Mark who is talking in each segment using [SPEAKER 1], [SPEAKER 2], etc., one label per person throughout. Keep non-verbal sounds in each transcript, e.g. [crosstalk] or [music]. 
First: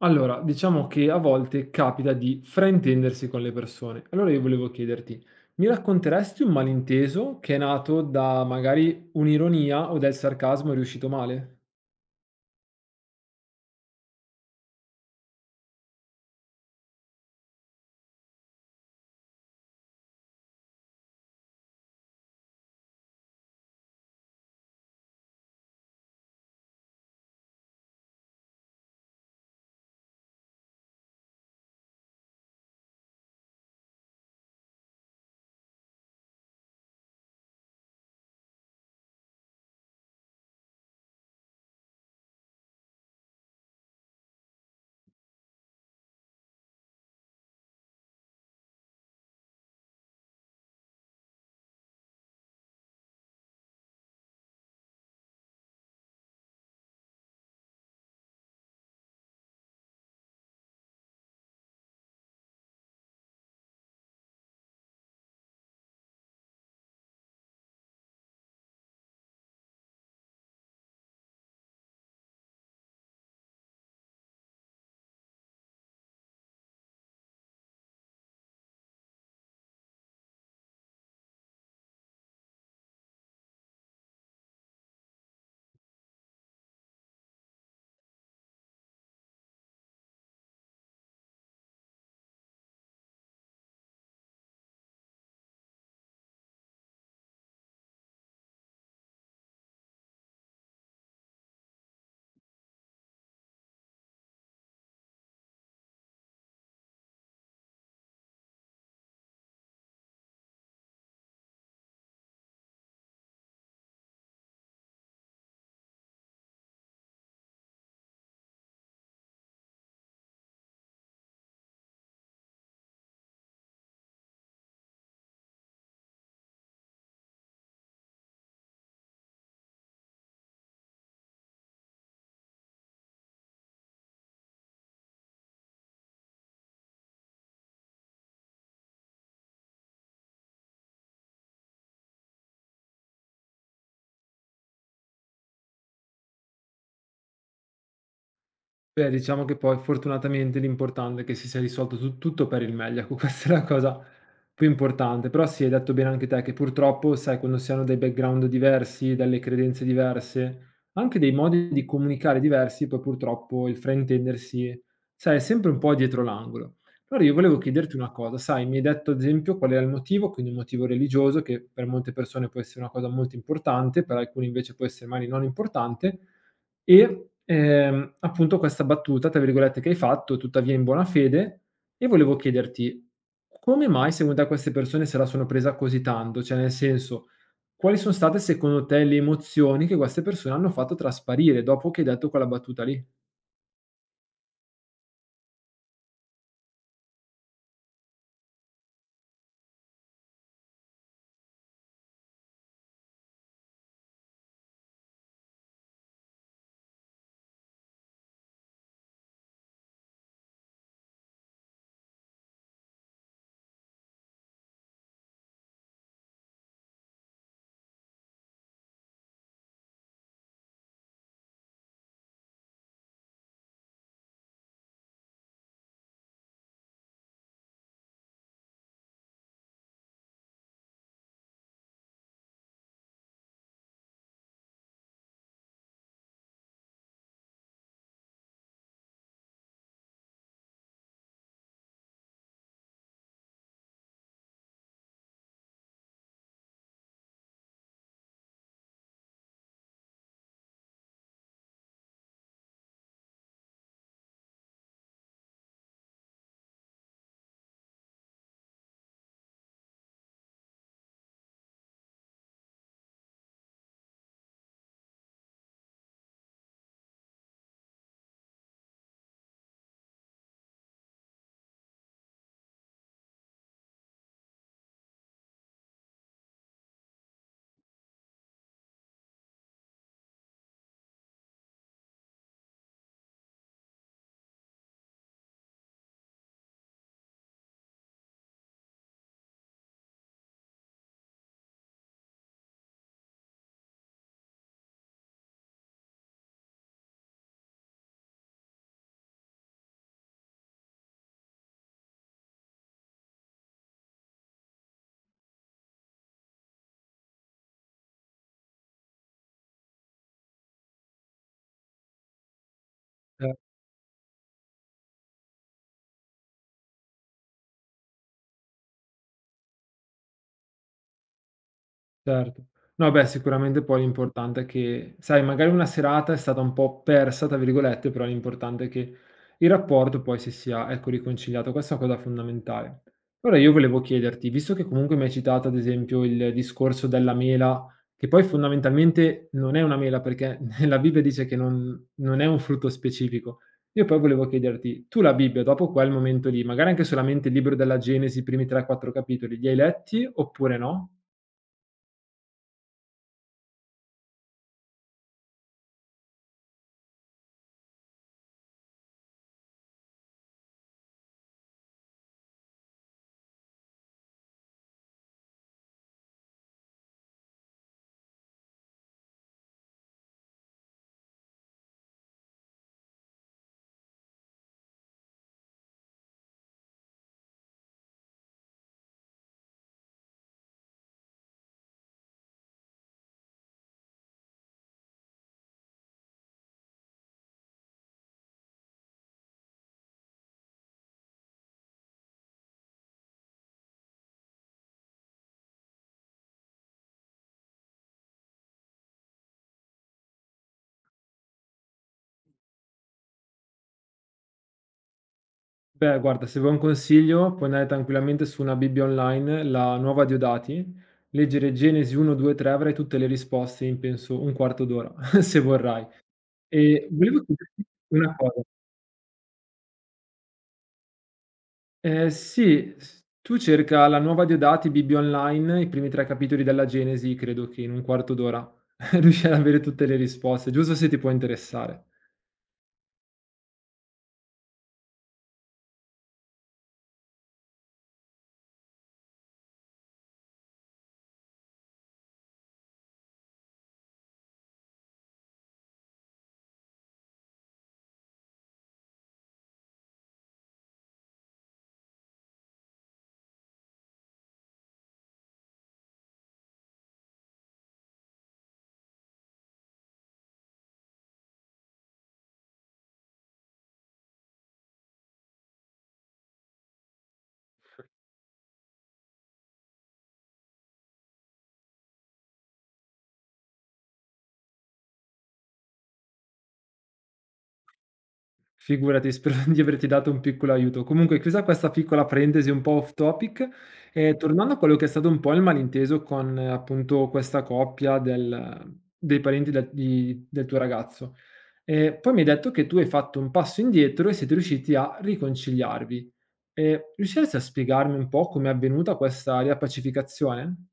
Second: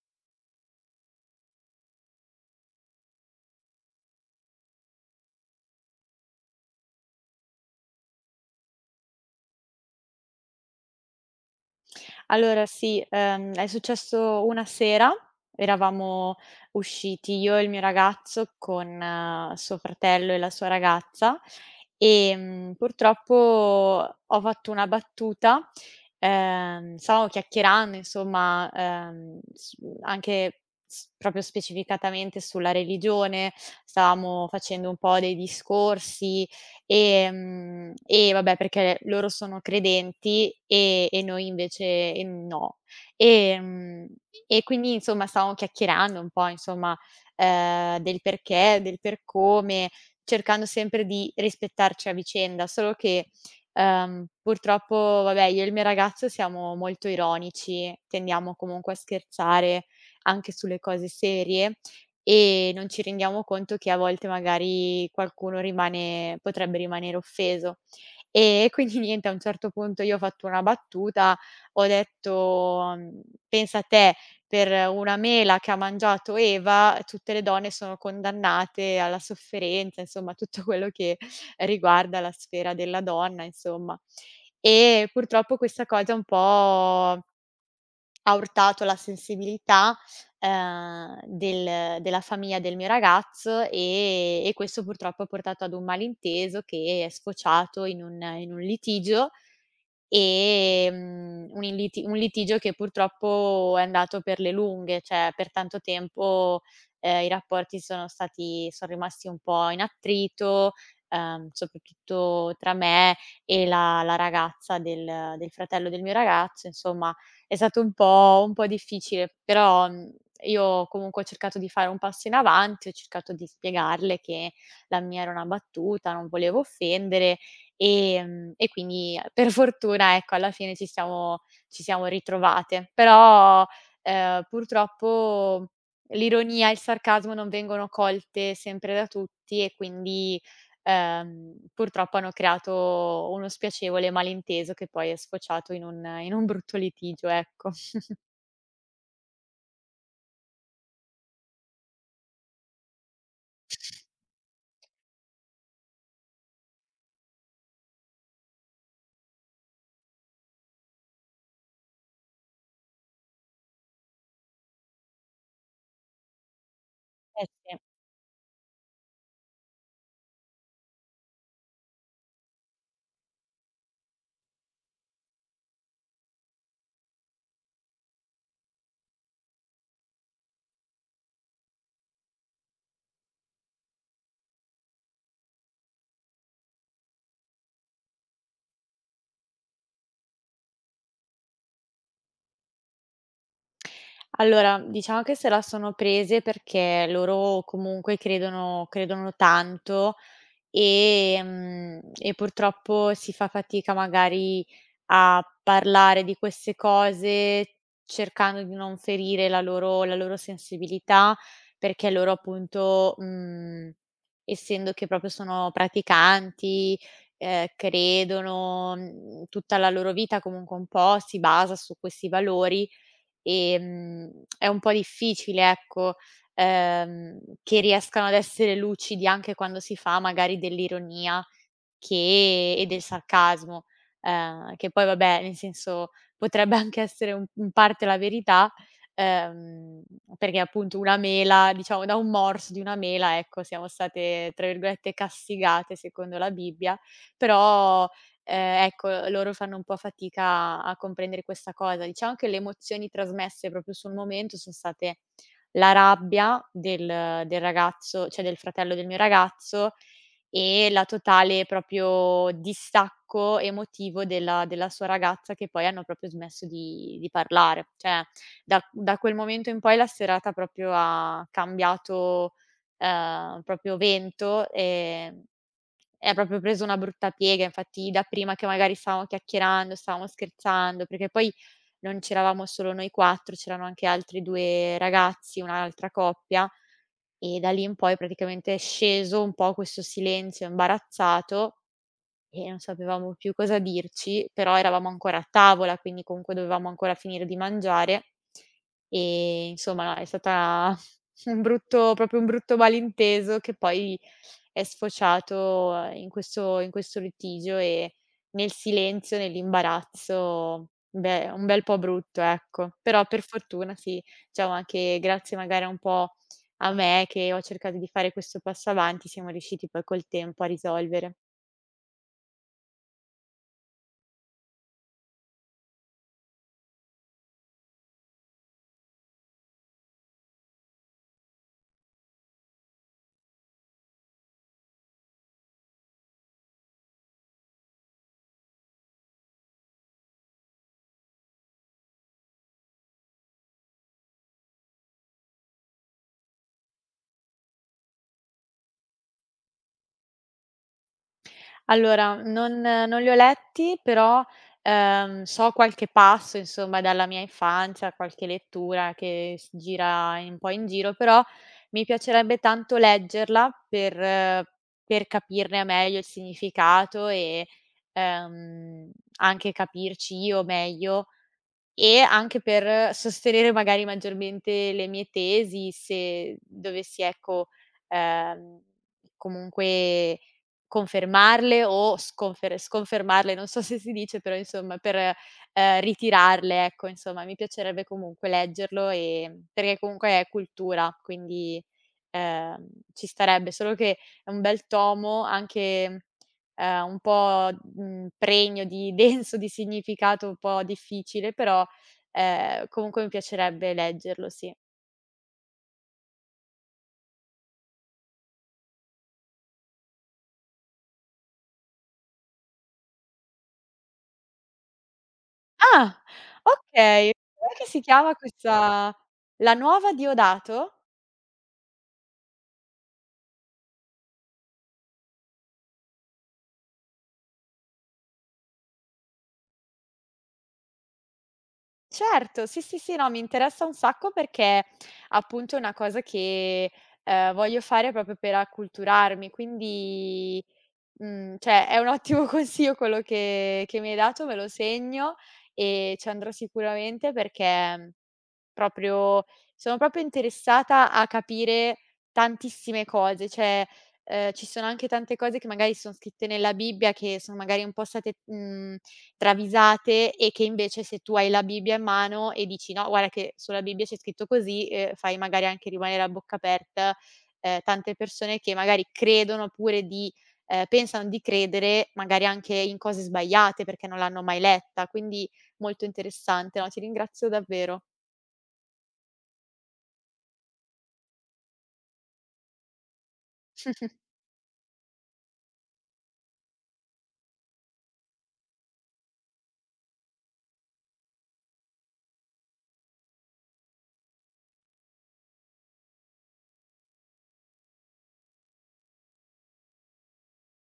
[SPEAKER 1] Allora, diciamo che a volte capita di fraintendersi con le persone. Allora io volevo chiederti, mi racconteresti un malinteso che è nato da magari un'ironia o del sarcasmo e è riuscito male?
[SPEAKER 2] Allora sì, è successo una sera, eravamo usciti io e il mio ragazzo con suo fratello e la sua ragazza. Purtroppo ho fatto una battuta. Stavamo chiacchierando, insomma, s anche s proprio specificatamente sulla religione, stavamo facendo un po' dei discorsi. E vabbè, perché loro sono credenti e noi invece, no. Ehm, e quindi, insomma, stavamo chiacchierando un po', insomma, del perché, del per come, cercando sempre di rispettarci a vicenda, solo che, purtroppo vabbè, io e il mio ragazzo siamo molto ironici, tendiamo comunque a scherzare anche sulle cose serie e non ci rendiamo conto che a volte magari qualcuno rimane potrebbe rimanere offeso. E [laughs] quindi niente, a un certo punto io ho fatto una battuta, ho detto: Pensa a te, per una mela che ha mangiato Eva, tutte le donne sono condannate alla sofferenza", insomma tutto quello che riguarda la sfera della donna, insomma. E purtroppo questa cosa un po' ha urtato la sensibilità, della famiglia del mio ragazzo. E questo purtroppo ha portato ad un malinteso che è sfociato in un litigio. Un litigio che purtroppo è andato per le lunghe, cioè per tanto tempo. I rapporti son rimasti un po' in attrito, soprattutto tra me e la ragazza del fratello del mio ragazzo. Insomma è stato un po' difficile, però, io comunque ho cercato di fare un passo in avanti, ho cercato di spiegarle che la mia era una battuta, non volevo offendere. E quindi, per fortuna, ecco, alla fine ci siamo ritrovate. Però, purtroppo l'ironia e il sarcasmo non vengono colte sempre da tutti, e quindi, purtroppo hanno creato uno spiacevole malinteso che poi è sfociato in un brutto litigio, ecco.
[SPEAKER 1] Beh, diciamo che poi fortunatamente l'importante è che si sia risolto tu tutto per il meglio, ecco [laughs] questa è la cosa più importante. Però sì, hai detto bene anche te che purtroppo, sai, quando si hanno dei background diversi, delle credenze diverse, anche dei modi di comunicare diversi, poi purtroppo il fraintendersi, sai, è sempre un po' dietro l'angolo. Allora io
[SPEAKER 2] Eh
[SPEAKER 1] volevo
[SPEAKER 2] sì.
[SPEAKER 1] chiederti una cosa, sai, mi hai detto ad esempio qual era il motivo, quindi un motivo religioso che per molte persone può essere una cosa molto importante, per alcuni invece può essere magari non importante. E, appunto questa battuta, tra virgolette, che hai fatto, tuttavia in buona fede, e volevo chiederti: come mai secondo te queste persone se la sono presa così tanto? Cioè, nel senso, quali son state secondo te le emozioni che queste persone hanno fatto trasparire dopo che hai detto quella battuta lì?
[SPEAKER 2] Allora, diciamo che se la sono prese perché loro comunque credono tanto. E purtroppo si fa fatica magari a parlare di queste cose, cercando di non ferire la loro sensibilità, perché loro appunto, essendo che proprio sono praticanti, credono, tutta la loro vita comunque un po' si basa su questi valori. Ehm, è un po' difficile, ecco, che riescano ad essere lucidi anche quando si fa magari dell'ironia che e del sarcasmo, che poi vabbè, nel senso, potrebbe [laughs] anche essere un in parte la verità, ehm, perché appunto una mela, diciamo, da un morso di una mela, ecco, siamo state tra virgolette "castigate" secondo la Bibbia. Però, ecco, loro fanno un po' fatica a comprendere questa cosa. Diciamo che le emozioni trasmesse proprio sul momento son state la rabbia del ragazzo, cioè del fratello del mio ragazzo, e la totale proprio distacco emotivo della sua ragazza, che poi hanno proprio smesso di parlare. Cioè da quel momento in poi la serata proprio ha cambiato, proprio vento, e ha proprio preso una brutta piega. Infatti dapprima che magari stavamo chiacchierando, stavamo scherzando, perché poi non c'eravamo solo noi 4, c'erano anche altri 2 ragazzi, un'altra coppia, e da lì in poi praticamente è sceso un po' questo silenzio imbarazzato, e non sapevamo più cosa dirci, però eravamo ancora a tavola, quindi comunque dovevamo ancora finire di mangiare. Insomma è stata [laughs] un brutto proprio un brutto malinteso che poi è sfociato, in questo litigio e nel silenzio, nell'imbarazzo, beh, un bel po' brutto, ecco. Però per
[SPEAKER 1] Eh,
[SPEAKER 2] fortuna sì, diciamo, anche grazie magari un po' a me che ho cercato di fare questo passo avanti, siamo riusciti poi col tempo a risolvere.
[SPEAKER 1] Certo. No, beh, sicuramente poi l'importante è che sai, magari una serata è stata un po' "persa" tra virgolette, però l'importante è che il rapporto poi si sia, ecco, riconciliato. Questa è una cosa fondamentale. Ora io volevo chiederti, visto che comunque mi hai citato ad esempio il discorso della mela, che poi fondamentalmente non è una mela perché [laughs] la Bibbia dice che non è un frutto specifico. Io poi volevo chiederti, tu la Bibbia dopo quel momento lì, magari anche solamente il libro della Genesi, i primi 3, 4 capitoli, li hai letti oppure no?
[SPEAKER 2] Allora, non li ho letti, però, so qualche passo, insomma, dalla mia infanzia, qualche lettura che s gira un po' in giro, però mi piacerebbe tanto leggerla per, per capirne meglio il significato, e, ehm, anche capirci io meglio, e anche per sostenere magari maggiormente le mie tesi, se dovessi, ecco, ehm, comunque confermarle o sconfermarle, non so se si dice, però insomma per, ritirarle, ecco. Insomma mi piacerebbe comunque leggerlo, perché comunque è cultura, quindi, ci starebbe. Solo che è un bel tomo, anche, un po', pregno di [laughs] denso di significato, un po' difficile, però. Comunque mi piacerebbe leggerlo, sì.
[SPEAKER 1] Beh, guarda, se vuoi un consiglio, puoi andare tranquillamente su una Bibbia online, la Nuova Diodati, leggere Genesi 1, 2, 3, avrai tutte le risposte in penso un quarto d'ora, [laughs] se vorrai.
[SPEAKER 2] Ah,
[SPEAKER 1] E
[SPEAKER 2] okay.
[SPEAKER 1] volevo
[SPEAKER 2] Com'è
[SPEAKER 1] chiederti
[SPEAKER 2] che si chiama
[SPEAKER 1] una cosa.
[SPEAKER 2] questa... La Nuova Diodato?
[SPEAKER 1] Sì, s tu cerca la Nuova Diodati, Bibbia online, i primi 3 capitoli della Genesi, credo che in un quarto d'ora [laughs] riuscirai ad avere tutte le risposte, giusto se ti può interessare.
[SPEAKER 2] Certo, sì, sì, sì, no, mi interessa un sacco perché appunto è una cosa che, voglio fare proprio per acculturarmi, quindi, cioè è un ottimo [laughs] consiglio quello che mi hai dato, me lo segno e ci andrò sicuramente, perché Proprio sono proprio interessata a capire tantissime cose, cioè, ci sono anche tante cose che magari son scritte nella Bibbia, che sono magari un po' state, travisate, e che invece se tu hai la Bibbia in mano e dici: "No, guarda che sulla Bibbia c'è scritto così", fai magari anche rimanere a bocca aperta, tante persone che magari credono oppure di, pensano di credere magari anche in cose sbagliate perché non l'hanno mai letta, quindi molto interessante. No, ti ringrazio davvero.
[SPEAKER 1] Figurati, spero [laughs] di averti dato un piccolo aiuto. Comunque, chiusa questa piccola parentesi un po' off topic, tornando a quello che è stato un po' il malinteso con appunto questa coppia del dei parenti del di del tuo ragazzo. Poi mi hai detto che tu hai fatto un passo indietro e siete riusciti a riconciliarvi. Riusciresti a spiegarmi un po' com'è avvenuta questa riappacificazione?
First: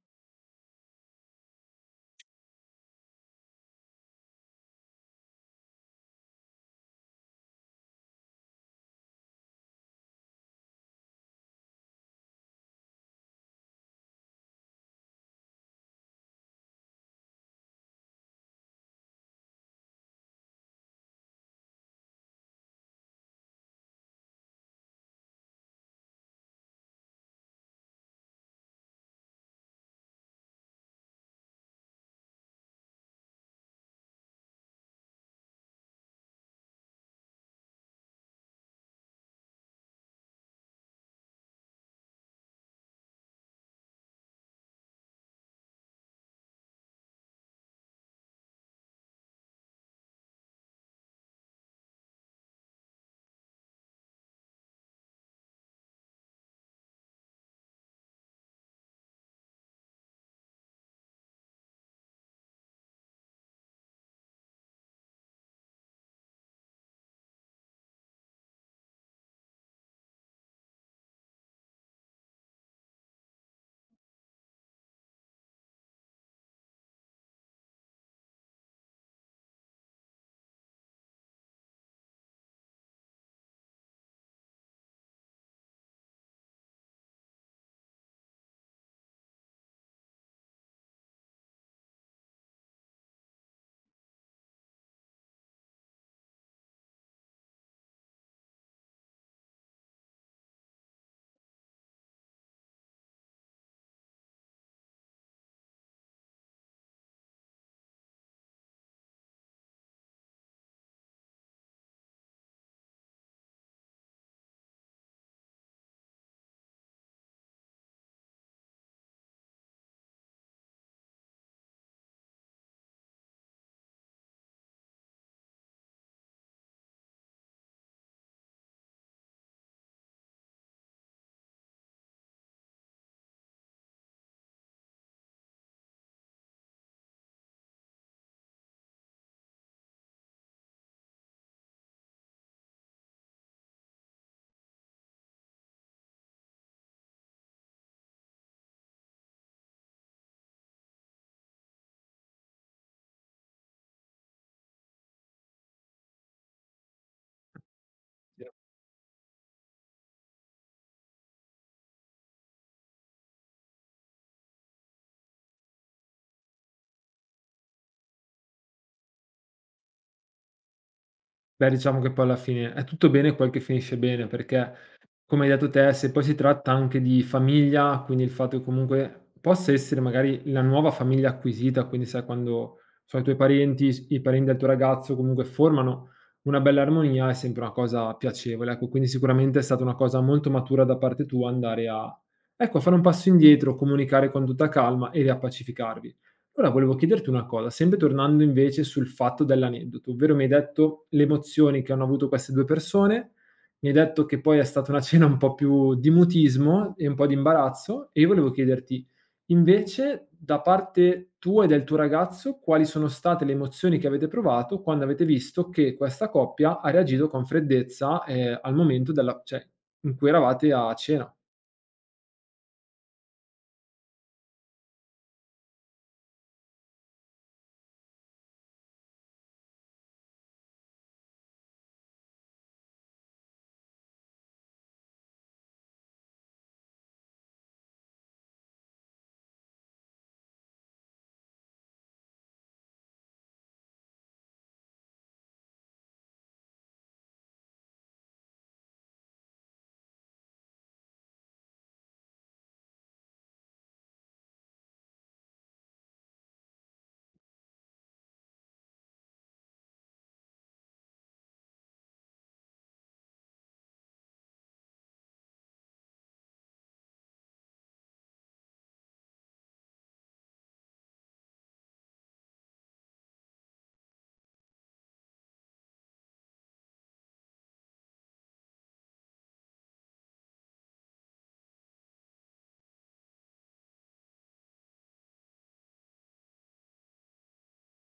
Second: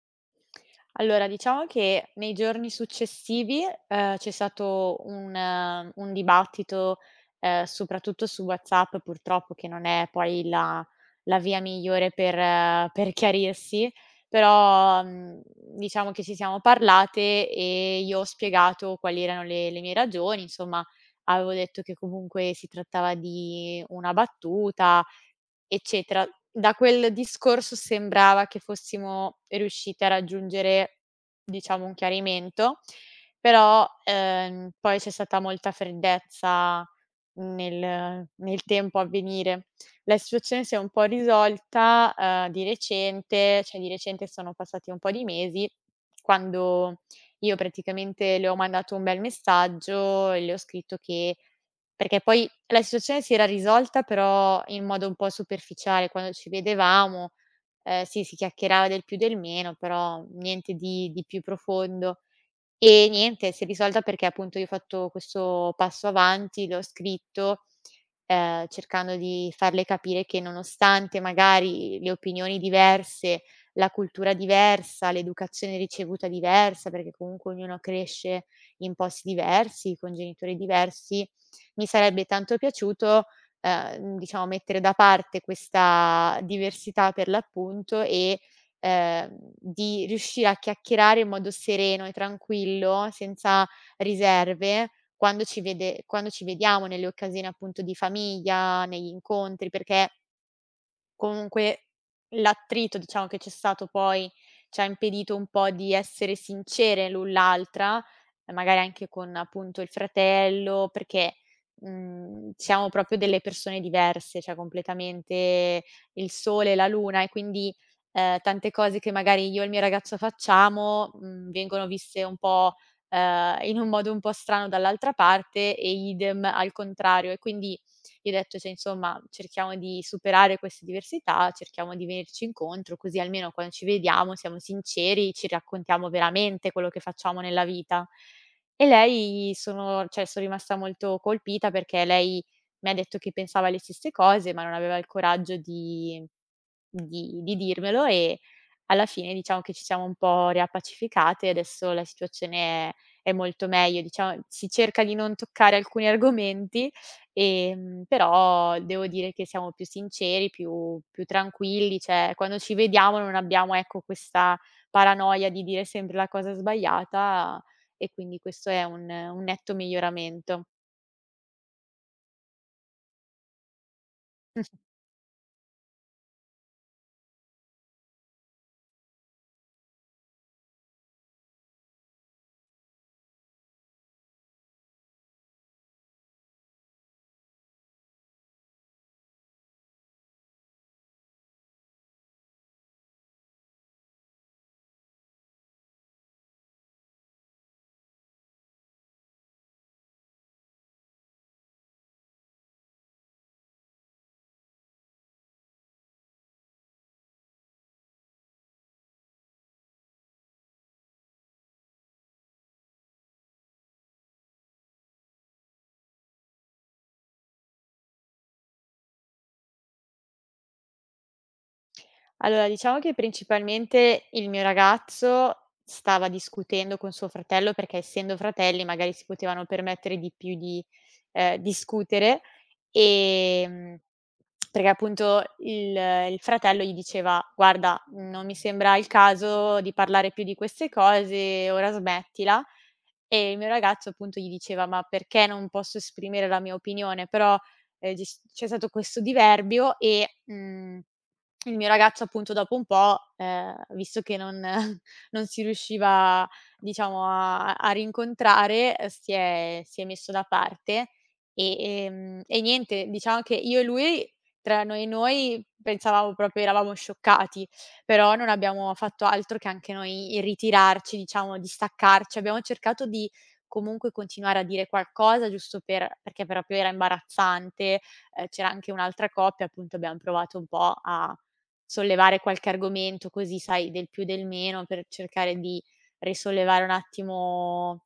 [SPEAKER 2] Allora, diciamo che nei giorni successivi, c'è stato un dibattito, soprattutto su WhatsApp, purtroppo, che non è poi la via migliore per, per chiarirsi. Però, diciamo che ci siamo parlate e io ho spiegato quali erano le mie ragioni, insomma, avevo detto che comunque si trattava di una battuta, eccetera. Da quel discorso sembrava che fossimo riuscite a raggiungere, diciamo, un chiarimento, però, poi c'è stata molta freddezza nel tempo a venire. La situazione si è un po' risolta, di recente, cioè di recente sono passati un po' di mesi, quando io praticamente le ho mandato un bel messaggio e le ho scritto che, perché poi la situazione si era risolta però in modo un po' superficiale, quando ci vedevamo, sì, si chiacchierava del più del meno, però niente di più profondo. E niente, si è risolta perché appunto io ho fatto questo passo avanti, le ho scritto, cercando di farle capire che nonostante magari le opinioni diverse, la cultura diversa, l'educazione ricevuta diversa, perché comunque ognuno cresce in posti diversi, con genitori diversi, mi sarebbe tanto piaciuto, diciamo, mettere da parte questa diversità per l'appunto, e, di riuscire a chiacchierare in modo sereno e tranquillo, senza riserve, quando ci vede quando ci vediamo nelle occasioni appunto di famiglia, negli incontri, perché comunque l'attrito, diciamo, che c'è stato poi ci ha impedito un po' di essere sincere l'un l'altra, magari anche con appunto il fratello, perché, siamo proprio delle persone diverse, cioè completamente il sole e la luna. E quindi, tante cose che magari io e il mio ragazzo facciamo, vengono viste un po', in un modo un po' strano dall'altra parte, e idem al contrario. E quindi gli ho detto: "Cioè, insomma, cerchiamo di superare queste diversità, cerchiamo di venirci incontro, così almeno quando ci vediamo siamo sinceri, ci raccontiamo veramente quello che facciamo nella vita". E lei sono Cioè, son rimasta molto colpita, perché lei mi ha detto che pensava le stesse cose, ma non aveva il coraggio di di dirmelo, e alla fine diciamo che ci siamo un po' riappacificate, e adesso la situazione è molto meglio. Diciamo, si cerca di non toccare alcuni argomenti,
[SPEAKER 1] Sì.
[SPEAKER 2] però devo dire che siamo più sinceri, più tranquilli, cioè quando ci vediamo non abbiamo, ecco, questa paranoia di dire sempre la cosa sbagliata, e quindi questo è un netto miglioramento.
[SPEAKER 1] Beh, diciamo che poi alla fine è tutto bene quel che finisce bene, perché come hai detto te, se poi si tratta anche di famiglia, quindi il fatto che comunque possa essere magari la nuova famiglia acquisita, quindi sai quando sono i tuoi parenti, s i parenti del tuo ragazzo, comunque formano una bella armonia, è sempre una cosa piacevole, ecco. Quindi sicuramente è stata una cosa molto matura da parte tua andare a ecco, a fare un passo indietro, comunicare con tutta calma e riappacificarvi. Ora volevo chiederti una cosa, sempre tornando invece sul fatto dell'aneddoto, ovvero mi hai detto le emozioni che hanno avuto queste 2 persone, mi hai detto che poi è stata una cena un po' più di mutismo e un po' di imbarazzo e io volevo chiederti, invece, da parte tua e del tuo ragazzo, quali sono state le emozioni che avete provato quando avete visto che questa coppia ha reagito con freddezza, al momento della cioè, in cui eravate a cena?
[SPEAKER 2] Allora, diciamo che principalmente il mio ragazzo stava discutendo con suo fratello, perché essendo fratelli magari si potevano permettere di più di, discutere, ehm, perché appunto il fratello gli diceva: "Guarda, non mi sembra il caso di parlare più di queste cose, ora smettila". E il mio ragazzo appunto gli diceva: "Ma perché non posso esprimere la mia opinione?". Però, ci s c'è stato questo diverbio e, mhmm il mio ragazzo appunto dopo un po', visto che non [laughs] non si riusciva, diciamo, a rincontrare, si è messo da parte. E, e niente, diciamo che io e lui, tra noi, pensavamo proprio, eravamo scioccati, però non abbiamo fatto altro che anche noi ritirarci, diciamo, distaccarci. Abbiamo cercato di comunque continuare a dire qualcosa giusto perché proprio era imbarazzante. C'era anche un'altra coppia, appunto abbiam provato un po' a sollevare qualche argomento così, sai, del più del meno, per cercare di risollevare un attimo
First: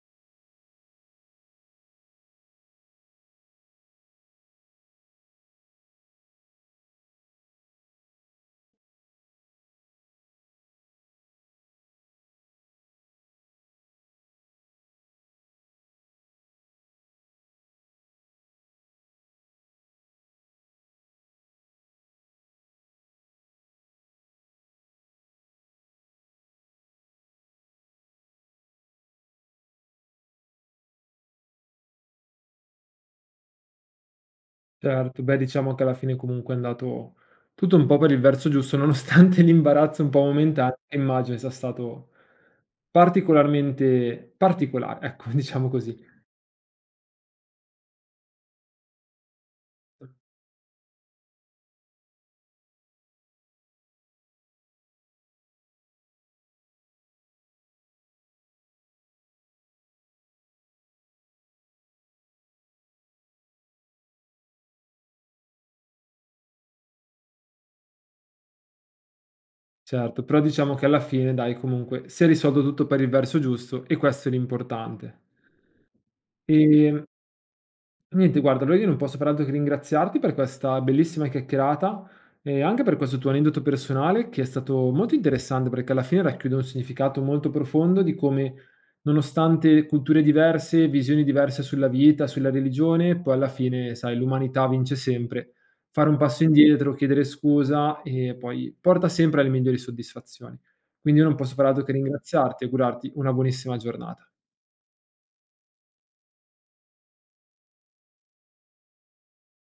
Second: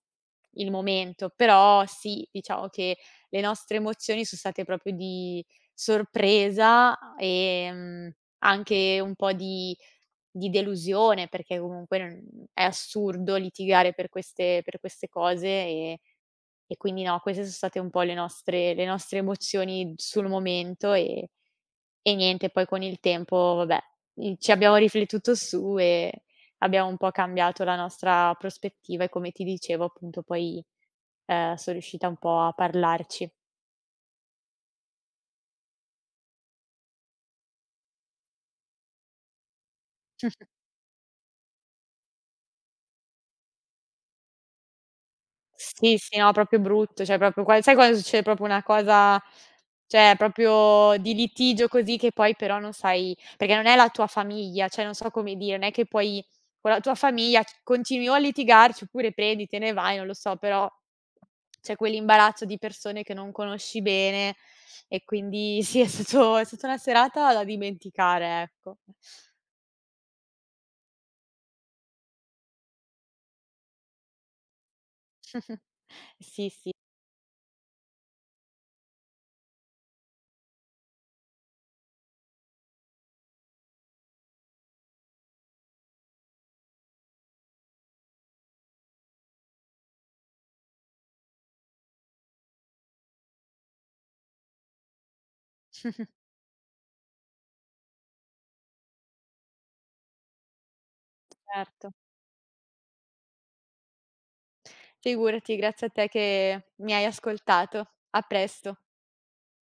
[SPEAKER 2] il momento. Però sì, diciamo che le nostre emozioni son state proprio di sorpresa, anche un po' di delusione, perché comunque non è assurdo litigare per queste cose. E quindi no, queste son state un po' le nostre emozioni sul momento. E niente, poi con il tempo, vabbè, ci abbiamo riflettuto su, e abbiamo un po' cambiato la nostra prospettiva. E come ti dicevo, appunto, poi, son riuscita un po' a parlarci.
[SPEAKER 1] Certo, beh, diciamo che alla fine comunque è andato tutto un po' per il verso giusto, nonostante [laughs] l'imbarazzo un po' momentaneo, che immagino sia stato particolarmente particolare, ecco, [laughs] diciamo così.
[SPEAKER 2] Sì, sì, no, proprio brutto, cioè proprio qua, sai, quando succede proprio una cosa, cioè proprio di litigio così, che poi però non sai perché non è la tua famiglia, cioè non so come dire, non è che poi con la tua famiglia c continui o a litigarci oppure prendi, te ne vai, non lo so. Però c'è quell'imbarazzo di persone che non conosci bene, e quindi [laughs] sì, è stata una serata da dimenticare, ecco.
[SPEAKER 1] Certo, però diciamo che alla fine dai, comunque si è risolto tutto per il verso giusto e questo è l'importante.
[SPEAKER 2] [laughs] Sì, sì,
[SPEAKER 1] Sì. Niente, guarda, allora io non posso far altro che ringraziarti per questa bellissima chiacchierata e anche per questo tuo aneddoto personale che è stato molto interessante perché alla fine racchiude un significato molto profondo di come, nonostante culture diverse, visioni diverse sulla vita, sulla religione, poi alla fine, sai, l'umanità vince sempre. Fare un passo indietro, chiedere scusa e poi porta sempre alle migliori soddisfazioni. Quindi io non posso far altro che
[SPEAKER 2] certo.
[SPEAKER 1] ringraziarti e augurarti una buonissima giornata.
[SPEAKER 2] Figurati, grazie a te che mi hai ascoltato. A presto.